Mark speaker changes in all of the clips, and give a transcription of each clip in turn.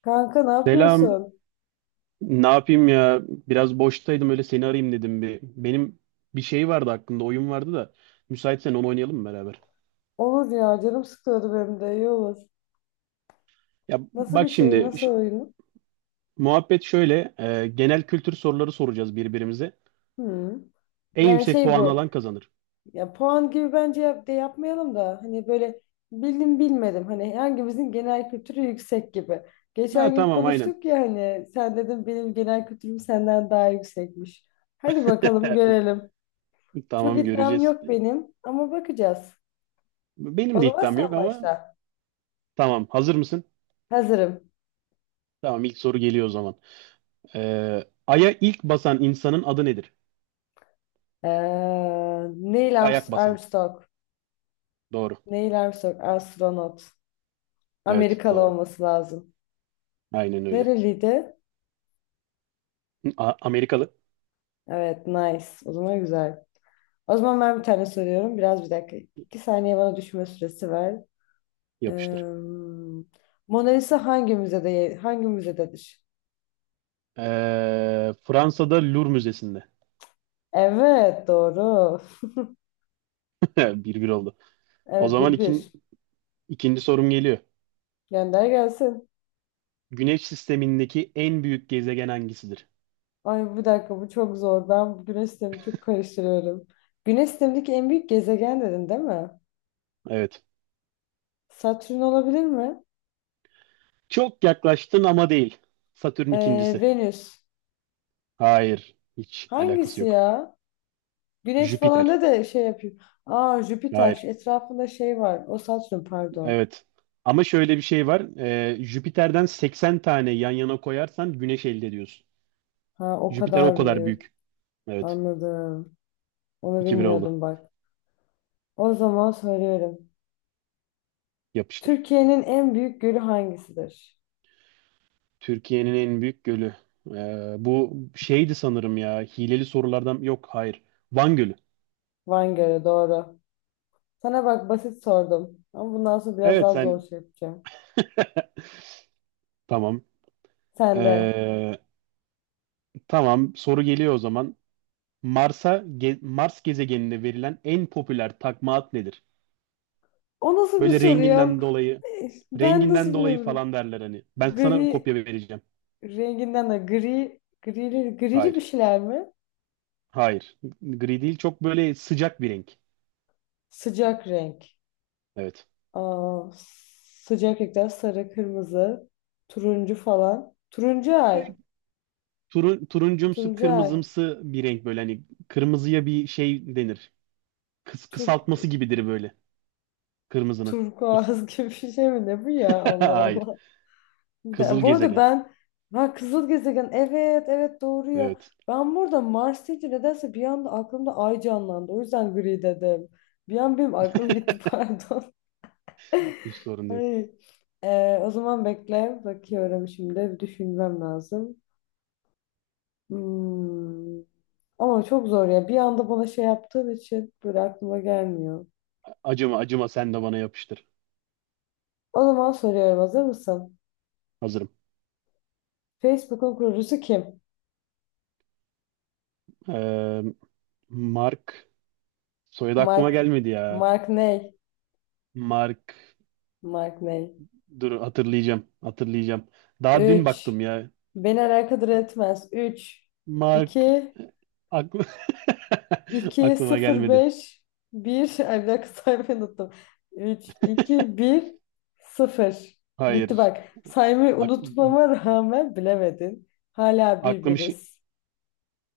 Speaker 1: Kanka ne
Speaker 2: Selam.
Speaker 1: yapıyorsun?
Speaker 2: Ne yapayım ya? Biraz boştaydım öyle seni arayayım dedim bir. Benim bir şey vardı hakkında oyun vardı da müsaitsen onu oynayalım mı beraber?
Speaker 1: Olur ya canım sıkıyordu benim de iyi olur.
Speaker 2: Ya
Speaker 1: Nasıl bir
Speaker 2: bak
Speaker 1: şey
Speaker 2: şimdi
Speaker 1: nasıl oyun?
Speaker 2: muhabbet şöyle genel kültür soruları soracağız birbirimize.
Speaker 1: Hı.
Speaker 2: En
Speaker 1: Yani
Speaker 2: yüksek
Speaker 1: şey
Speaker 2: puan
Speaker 1: bu
Speaker 2: alan kazanır.
Speaker 1: ya puan gibi bence de yapmayalım da hani böyle bildim bilmedim hani hangimizin genel kültürü yüksek gibi.
Speaker 2: Ha
Speaker 1: Geçen gün
Speaker 2: tamam aynen.
Speaker 1: konuştuk ya hani sen dedin benim genel kültürüm senden daha yüksekmiş. Hadi bakalım görelim. Çok
Speaker 2: Tamam
Speaker 1: iddiam
Speaker 2: göreceğiz.
Speaker 1: yok benim ama bakacağız.
Speaker 2: Benim
Speaker 1: O
Speaker 2: de
Speaker 1: zaman
Speaker 2: iddiam yok
Speaker 1: sen
Speaker 2: ama
Speaker 1: başla.
Speaker 2: tamam hazır mısın?
Speaker 1: Hazırım.
Speaker 2: Tamam ilk soru geliyor o zaman. Ay'a ilk basan insanın adı nedir?
Speaker 1: Ee, Neil
Speaker 2: İlk ayak basan.
Speaker 1: Armstrong.
Speaker 2: Doğru.
Speaker 1: Neil Armstrong, astronot.
Speaker 2: Evet
Speaker 1: Amerikalı
Speaker 2: doğru.
Speaker 1: olması lazım.
Speaker 2: Aynen öyle.
Speaker 1: Nereliydi?
Speaker 2: Amerikalı.
Speaker 1: Evet, nice. O zaman güzel. O zaman ben bir tane soruyorum. Biraz bir dakika. İki saniye bana düşünme süresi ver.
Speaker 2: Yapıştır.
Speaker 1: Ee, Mona Lisa hangi müzededir?
Speaker 2: Fransa'da Louvre Müzesi'nde.
Speaker 1: Evet, doğru.
Speaker 2: 1-1 oldu. O
Speaker 1: Evet,
Speaker 2: zaman
Speaker 1: 1-1.
Speaker 2: ikinci sorum geliyor.
Speaker 1: Gönder gelsin.
Speaker 2: Güneş sistemindeki en büyük gezegen hangisidir?
Speaker 1: Ay bir dakika bu çok zor. Ben bu güneş sistemini çok karıştırıyorum. Güneş sistemindeki en büyük gezegen dedin değil mi?
Speaker 2: Evet.
Speaker 1: Satürn olabilir mi?
Speaker 2: Çok yaklaştın ama değil. Satürn ikincisi.
Speaker 1: Venüs.
Speaker 2: Hayır. Hiç alakası
Speaker 1: Hangisi
Speaker 2: yok.
Speaker 1: ya? Güneş falan
Speaker 2: Jüpiter.
Speaker 1: da şey yapıyor. Aa, Jüpiter şu
Speaker 2: Hayır.
Speaker 1: etrafında şey var. O Satürn pardon.
Speaker 2: Evet. Ama şöyle bir şey var. Jüpiter'den 80 tane yan yana koyarsan Güneş elde ediyorsun.
Speaker 1: Ha o
Speaker 2: Jüpiter o
Speaker 1: kadar
Speaker 2: kadar
Speaker 1: büyük.
Speaker 2: büyük. Evet.
Speaker 1: Anladım. Onu
Speaker 2: 2 bir oldu.
Speaker 1: bilmiyordum bak. O zaman söylüyorum.
Speaker 2: Yapıştır.
Speaker 1: Türkiye'nin en büyük gölü hangisidir?
Speaker 2: Türkiye'nin en büyük gölü. Bu şeydi sanırım ya. Hileli sorulardan yok, hayır. Van Gölü.
Speaker 1: Van Gölü doğru. Sana bak basit sordum. Ama bundan sonra biraz
Speaker 2: Evet
Speaker 1: daha zor
Speaker 2: sen
Speaker 1: şey yapacağım.
Speaker 2: tamam.
Speaker 1: Sen de.
Speaker 2: Ee, tamam, soru geliyor o zaman. Mars gezegeninde verilen en popüler takma ad nedir?
Speaker 1: O nasıl bir
Speaker 2: Böyle
Speaker 1: soru ya?
Speaker 2: renginden dolayı
Speaker 1: Ben nasıl
Speaker 2: renginden dolayı
Speaker 1: biliyorum?
Speaker 2: falan derler hani. Ben sana
Speaker 1: Gri
Speaker 2: kopya vereceğim.
Speaker 1: renginden de gri grili grili bir
Speaker 2: Hayır.
Speaker 1: şeyler mi?
Speaker 2: Hayır. Gri değil, çok böyle sıcak bir renk.
Speaker 1: Sıcak renk.
Speaker 2: Evet.
Speaker 1: Aa, sıcak renkler sarı, kırmızı, turuncu falan. Turuncu ay.
Speaker 2: E, Turuncumsu
Speaker 1: Turuncu ay.
Speaker 2: kırmızımsı bir renk, böyle hani kırmızıya bir şey denir.
Speaker 1: Turk,
Speaker 2: Kısaltması gibidir böyle. Kırmızının.
Speaker 1: turkuaz gibi bir şey mi ne bu ya? Allah
Speaker 2: Hayır.
Speaker 1: Allah.
Speaker 2: Kızıl
Speaker 1: Bu arada
Speaker 2: gezegen.
Speaker 1: ben ha kızıl gezegen evet evet doğru ya.
Speaker 2: Evet.
Speaker 1: Ben burada Mars deyince nedense bir anda aklımda ay canlandı. O yüzden gri dedim. Bir an benim aklım gitti pardon.
Speaker 2: Hiç sorun değil.
Speaker 1: Ay. O zaman bekle. Bakıyorum şimdi. Bir düşünmem lazım. Hmm. Ama çok zor ya. Bir anda bana şey yaptığın için böyle aklıma gelmiyor.
Speaker 2: Acıma, acıma, sen de bana yapıştır.
Speaker 1: O zaman soruyorum, hazır mısın?
Speaker 2: Hazırım.
Speaker 1: Facebook'un kurucusu kim?
Speaker 2: Ee, Mark. Soyadı aklıma
Speaker 1: Mark.
Speaker 2: gelmedi ya.
Speaker 1: Mark ney?
Speaker 2: Mark.
Speaker 1: Mark ney?
Speaker 2: Dur, hatırlayacağım. Hatırlayacağım. Daha dün
Speaker 1: Üç.
Speaker 2: baktım ya.
Speaker 1: Beni alakadar etmez. Üç
Speaker 2: Mark.
Speaker 1: iki
Speaker 2: Aklı...
Speaker 1: iki
Speaker 2: Aklıma
Speaker 1: sıfır
Speaker 2: gelmedi.
Speaker 1: beş 1. Ay bir dakika saymayı unuttum. Üç iki bir sıfır. Bitti
Speaker 2: Hayır.
Speaker 1: bak. Saymayı
Speaker 2: Ak
Speaker 1: unutmama rağmen bilemedin. Hala
Speaker 2: Aklım işi.
Speaker 1: birbiriz.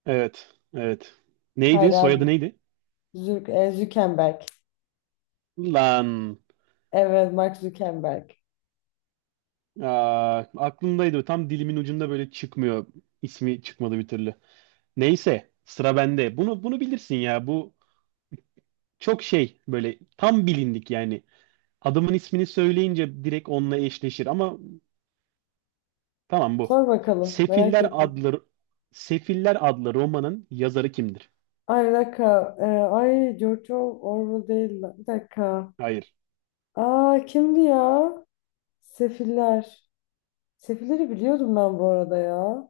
Speaker 2: Evet. Evet. Neydi?
Speaker 1: Hala
Speaker 2: Soyadı neydi?
Speaker 1: Zuckerberg.
Speaker 2: Lan.
Speaker 1: Evet, Mark Zuckerberg.
Speaker 2: Aklımdaydı. Tam dilimin ucunda, böyle çıkmıyor. İsmi çıkmadı bir türlü. Neyse, sıra bende. Bunu bilirsin ya. Bu çok şey, böyle tam bilindik yani. Adamın ismini söyleyince direkt onunla eşleşir, ama tamam, bu.
Speaker 1: Sor bakalım, merak
Speaker 2: Sefiller
Speaker 1: ettim.
Speaker 2: adlı Sefiller adlı romanın yazarı kimdir?
Speaker 1: Ay bir dakika. Ay George Orwell değil. Lan. Bir dakika.
Speaker 2: Hayır.
Speaker 1: Aa, kimdi ya? Sefiller. Sefilleri biliyordum ben bu arada ya.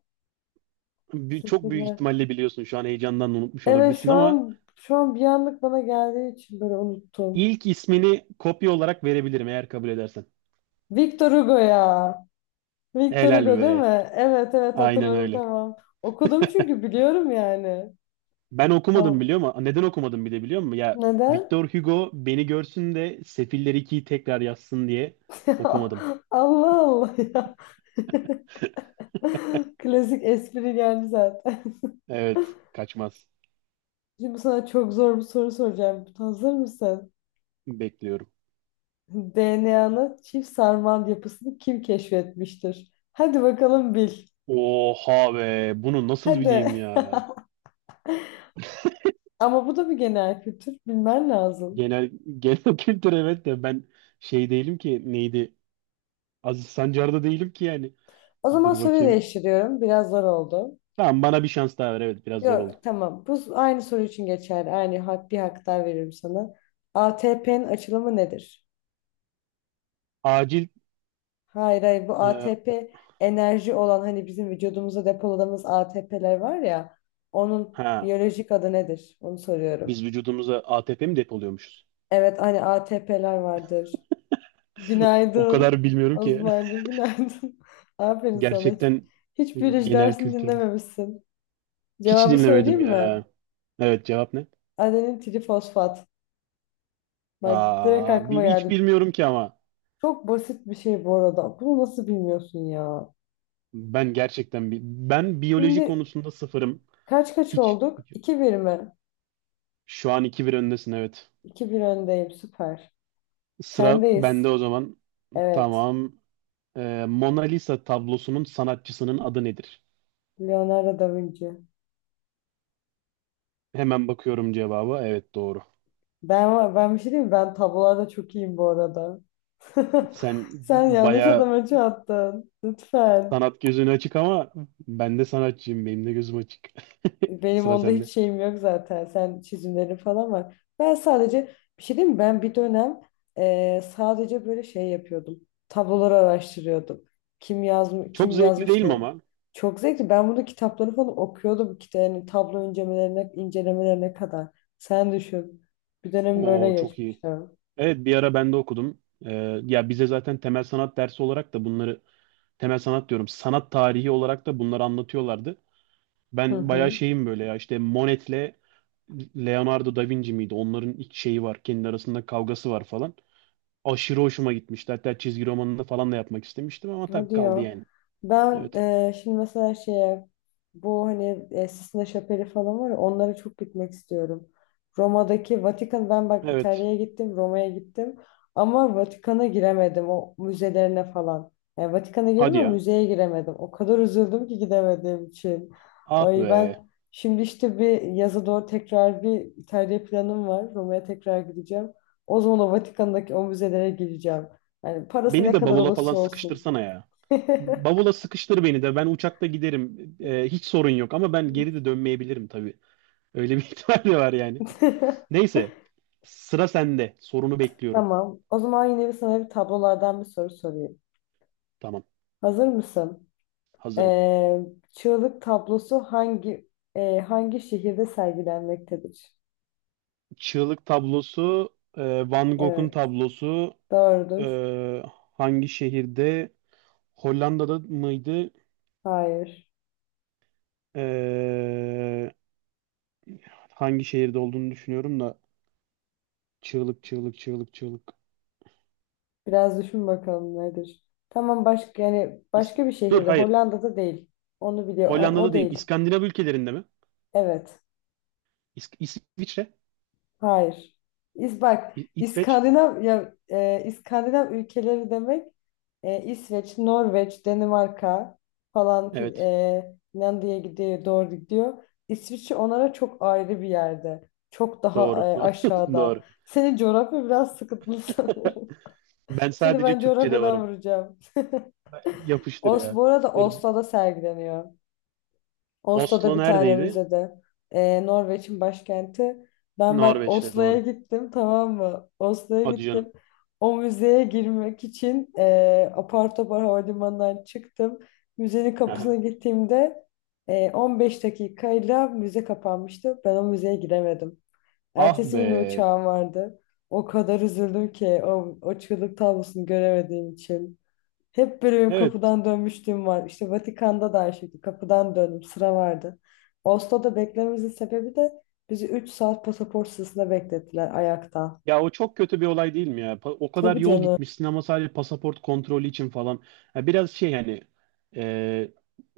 Speaker 2: Çok büyük
Speaker 1: Sefiller.
Speaker 2: ihtimalle biliyorsun. Şu an heyecandan unutmuş
Speaker 1: Evet,
Speaker 2: olabilirsin,
Speaker 1: şu
Speaker 2: ama
Speaker 1: an şu an bir anlık bana geldiği için böyle unuttum.
Speaker 2: ilk ismini kopya olarak verebilirim, eğer kabul edersen.
Speaker 1: Victor Hugo ya. Victor
Speaker 2: Helal
Speaker 1: Hugo değil
Speaker 2: be.
Speaker 1: mi? Evet, evet,
Speaker 2: Aynen
Speaker 1: hatırladım
Speaker 2: öyle.
Speaker 1: tamam. Okudum çünkü biliyorum yani.
Speaker 2: Ben okumadım,
Speaker 1: Tamam.
Speaker 2: biliyor musun? Neden okumadım bir de biliyor musun? Ya,
Speaker 1: Neden?
Speaker 2: Victor Hugo beni görsün de Sefiller ikiyi tekrar yazsın diye
Speaker 1: Ya
Speaker 2: okumadım.
Speaker 1: Allah Allah ya. Klasik espri geldi zaten.
Speaker 2: Evet, kaçmaz.
Speaker 1: Şimdi sana çok zor bir soru soracağım. Hazır mısın?
Speaker 2: Bekliyorum.
Speaker 1: DNA'nın çift sarmal yapısını kim keşfetmiştir? Hadi bakalım bil.
Speaker 2: Oha be, bunu nasıl bileyim
Speaker 1: Hadi.
Speaker 2: ya?
Speaker 1: Ama bu da bir genel kültür. Bilmen lazım.
Speaker 2: Genel genel kültür, evet, de ben şey değilim ki, neydi? Aziz Sancar'da değilim ki yani.
Speaker 1: O zaman
Speaker 2: Dur
Speaker 1: soruyu
Speaker 2: bakayım.
Speaker 1: değiştiriyorum. Biraz zor oldu.
Speaker 2: Tamam, bana bir şans daha ver. Evet, biraz zor oldu.
Speaker 1: Yok tamam. Bu aynı soru için geçerli. Aynı hak, bir hak daha veririm sana. ATP'nin açılımı nedir?
Speaker 2: Acil
Speaker 1: Hayır, hayır, bu
Speaker 2: e,
Speaker 1: ATP enerji olan hani bizim vücudumuzda depoladığımız ATP'ler var ya onun
Speaker 2: ha,
Speaker 1: biyolojik adı nedir? Onu
Speaker 2: biz
Speaker 1: soruyorum.
Speaker 2: vücudumuza ATP mi depoluyormuşuz?
Speaker 1: Evet hani ATP'ler vardır.
Speaker 2: O
Speaker 1: Günaydın.
Speaker 2: kadar bilmiyorum ki.
Speaker 1: Osman'cığım günaydın. Aferin sana. Hiç,
Speaker 2: Gerçekten
Speaker 1: hiç biyoloji
Speaker 2: genel
Speaker 1: dersini
Speaker 2: kültür.
Speaker 1: dinlememişsin.
Speaker 2: Hiç
Speaker 1: Cevabı
Speaker 2: dinlemedim
Speaker 1: söyleyeyim mi?
Speaker 2: ya. Evet, cevap ne?
Speaker 1: Adenin trifosfat. Bak direkt aklıma
Speaker 2: Hiç
Speaker 1: geldi.
Speaker 2: bilmiyorum ki, ama
Speaker 1: Çok basit bir şey bu arada. Bunu nasıl bilmiyorsun ya?
Speaker 2: ben gerçekten ben biyoloji
Speaker 1: Şimdi
Speaker 2: konusunda sıfırım.
Speaker 1: kaç kaç
Speaker 2: Hiç,
Speaker 1: olduk? 2-1 mi?
Speaker 2: şu an iki 1 öndesin evet.
Speaker 1: 2 bir öndeyim. Süper.
Speaker 2: Sıra
Speaker 1: Sendeyiz.
Speaker 2: bende o zaman.
Speaker 1: Evet.
Speaker 2: Tamam. Mona Lisa tablosunun sanatçısının adı nedir?
Speaker 1: Leonardo da Vinci.
Speaker 2: Hemen bakıyorum cevaba. Evet, doğru.
Speaker 1: Ben bir şey diyeyim mi? Ben tablolarda çok iyiyim bu arada.
Speaker 2: Sen
Speaker 1: Sen yanlış
Speaker 2: bayağı
Speaker 1: adama çattın. Lütfen.
Speaker 2: sanat gözün açık, ama ben de sanatçıyım. Benim de gözüm açık.
Speaker 1: Benim
Speaker 2: Sıra
Speaker 1: onda hiç
Speaker 2: sende.
Speaker 1: şeyim yok zaten. Sen çizimlerin falan var. Ben sadece bir şey diyeyim mi? Ben bir dönem sadece böyle şey yapıyordum. Tabloları araştırıyordum. Kim yazmış,
Speaker 2: Çok
Speaker 1: kim
Speaker 2: zevkli
Speaker 1: yazmış
Speaker 2: değil mi
Speaker 1: ne?
Speaker 2: ama?
Speaker 1: Çok zevkli. Ben bunu kitapları falan okuyordum. Kitap, yani tablo incelemelerine kadar. Sen düşün. Bir dönem böyle
Speaker 2: O çok iyi.
Speaker 1: geçmişti.
Speaker 2: Evet, bir ara ben de okudum. Ya, bize zaten temel sanat dersi olarak da bunları, temel sanat diyorum, sanat tarihi olarak da bunları anlatıyorlardı.
Speaker 1: Hı
Speaker 2: Ben bayağı
Speaker 1: hı.
Speaker 2: şeyim böyle ya, işte Monet'le Leonardo da Vinci miydi? Onların ilk şeyi var. Kendi arasında kavgası var falan. Aşırı hoşuma gitmişti. Hatta çizgi romanını falan da yapmak istemiştim, ama
Speaker 1: Ne
Speaker 2: tabii kaldı
Speaker 1: diyor?
Speaker 2: yani.
Speaker 1: Ben
Speaker 2: Evet.
Speaker 1: şimdi mesela şeye bu hani Sistine Şapeli falan var ya onlara çok gitmek istiyorum. Roma'daki Vatikan ben bak
Speaker 2: Evet.
Speaker 1: İtalya'ya gittim, Roma'ya gittim ama Vatikan'a giremedim o müzelerine falan. Yani Vatikan'a girdim
Speaker 2: Hadi
Speaker 1: ama
Speaker 2: ya.
Speaker 1: müzeye giremedim. O kadar üzüldüm ki gidemediğim için.
Speaker 2: Ah
Speaker 1: Ay
Speaker 2: be.
Speaker 1: ben şimdi işte bir yaza doğru tekrar bir İtalya planım var. Roma'ya tekrar gideceğim. O zaman o Vatikan'daki o müzelere gireceğim. Yani parası
Speaker 2: Beni
Speaker 1: ne
Speaker 2: de
Speaker 1: kadar
Speaker 2: bavula falan
Speaker 1: olursa olsun.
Speaker 2: sıkıştırsana ya. Bavula sıkıştır beni de, ben uçakta giderim. Hiç sorun yok, ama ben geri de dönmeyebilirim tabii. Öyle bir ihtimal de var yani. Neyse, sıra sende. Sorunu bekliyorum.
Speaker 1: Tamam. O zaman yine bir sana bir tablolardan bir soru sorayım.
Speaker 2: Tamam,
Speaker 1: Hazır mısın?
Speaker 2: hazırım.
Speaker 1: Ee, Çığlık tablosu hangi şehirde sergilenmektedir?
Speaker 2: Çığlık tablosu, Van Gogh'un
Speaker 1: Evet.
Speaker 2: tablosu e,
Speaker 1: Doğrudur.
Speaker 2: hangi şehirde? Hollanda'da mıydı?
Speaker 1: Hayır.
Speaker 2: E, Hangi şehirde olduğunu düşünüyorum da, çığlık, çığlık, çığlık, çığlık.
Speaker 1: Biraz düşün bakalım nedir? Tamam başka yani
Speaker 2: İs-
Speaker 1: başka bir
Speaker 2: Dur,
Speaker 1: şehirde.
Speaker 2: hayır.
Speaker 1: Hollanda'da değil. Onu biliyor. O
Speaker 2: Hollanda'da değil.
Speaker 1: değil.
Speaker 2: İskandinav ülkelerinde mi?
Speaker 1: Evet.
Speaker 2: İsviçre?
Speaker 1: Hayır. Bak
Speaker 2: İsveç?
Speaker 1: İskandinav ya İskandinav ülkeleri demek İsveç, Norveç, Danimarka falan
Speaker 2: Evet.
Speaker 1: Finlandiya'ya gidiyor, doğru gidiyor. İsviçre onlara çok ayrı bir yerde. Çok daha
Speaker 2: Doğru.
Speaker 1: aşağıda.
Speaker 2: Doğru.
Speaker 1: Senin coğrafya biraz sıkıntılı sanırım.
Speaker 2: Ben
Speaker 1: Seni
Speaker 2: sadece
Speaker 1: ben
Speaker 2: Türkçe'de
Speaker 1: coğrafyadan
Speaker 2: varım.
Speaker 1: vuracağım.
Speaker 2: Yapıştır
Speaker 1: Os,
Speaker 2: ya.
Speaker 1: bu arada
Speaker 2: Dur,
Speaker 1: Oslo'da sergileniyor. Oslo'da
Speaker 2: Oslo
Speaker 1: bir tane
Speaker 2: neredeydi?
Speaker 1: müzede. Norveç'in başkenti. Ben bak
Speaker 2: Norveç'te,
Speaker 1: Oslo'ya
Speaker 2: doğru.
Speaker 1: gittim tamam mı? Oslo'ya
Speaker 2: Hadi canım.
Speaker 1: gittim. O müzeye girmek için apar topar havalimanından çıktım. Müzenin
Speaker 2: Aha.
Speaker 1: kapısına gittiğimde 15 dakikayla müze kapanmıştı. Ben o müzeye giremedim.
Speaker 2: Ah
Speaker 1: Ertesi gün de
Speaker 2: be.
Speaker 1: uçağım vardı. O kadar üzüldüm ki o çığlık tablosunu göremediğim için. Hep böyle benim
Speaker 2: Evet.
Speaker 1: kapıdan dönmüşlüğüm var. İşte Vatikan'da da aynı şekilde kapıdan döndüm. Sıra vardı. Oslo'da beklememizin sebebi de bizi 3 saat pasaport sırasında beklettiler ayakta.
Speaker 2: Ya, o çok kötü bir olay değil mi ya? O kadar
Speaker 1: Tabii
Speaker 2: yol
Speaker 1: canım.
Speaker 2: gitmişsin, ama sadece pasaport kontrolü için falan. Ha, biraz şey hani, e,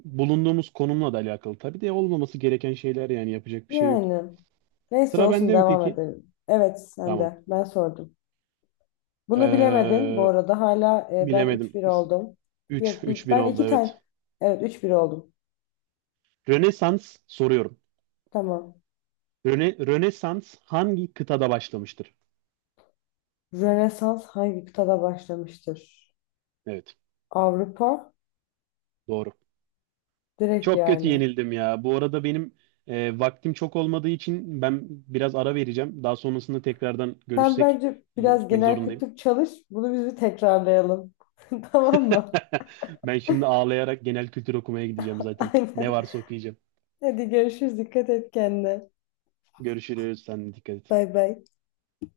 Speaker 2: bulunduğumuz konumla da alakalı. Tabii de olmaması gereken şeyler, yani yapacak bir şey yok.
Speaker 1: Yani. Neyse
Speaker 2: Sıra
Speaker 1: olsun
Speaker 2: bende mi
Speaker 1: devam
Speaker 2: peki?
Speaker 1: edelim. Evet sen
Speaker 2: Tamam.
Speaker 1: de. Ben sordum. Bunu bilemedin bu
Speaker 2: Ee,
Speaker 1: arada. Hala ben üç
Speaker 2: Bilemedim.
Speaker 1: bir oldum.
Speaker 2: 3
Speaker 1: Yok
Speaker 2: 3-1
Speaker 1: ben
Speaker 2: oldu
Speaker 1: 2
Speaker 2: evet.
Speaker 1: tane. Evet 3-1 oldum.
Speaker 2: Rönesans soruyorum.
Speaker 1: Tamam.
Speaker 2: Rönesans hangi kıtada başlamıştır?
Speaker 1: Rönesans hangi kıtada başlamıştır?
Speaker 2: Evet,
Speaker 1: Avrupa.
Speaker 2: doğru.
Speaker 1: Direkt
Speaker 2: Çok kötü
Speaker 1: yani.
Speaker 2: yenildim ya. Bu arada benim vaktim çok olmadığı için ben biraz ara vereceğim. Daha sonrasında tekrardan
Speaker 1: Sen
Speaker 2: görüşsek.
Speaker 1: bence
Speaker 2: Şimdi
Speaker 1: biraz
Speaker 2: gitmek
Speaker 1: genel
Speaker 2: zorundayım.
Speaker 1: kültür çalış. Bunu biz bir tekrarlayalım. Tamam mı?
Speaker 2: Ben şimdi ağlayarak genel kültür okumaya gideceğim zaten. Ne
Speaker 1: Aynen.
Speaker 2: varsa okuyacağım.
Speaker 1: Hadi görüşürüz. Dikkat et kendine.
Speaker 2: Görüşürüz. Sen de dikkat et.
Speaker 1: Bay bay.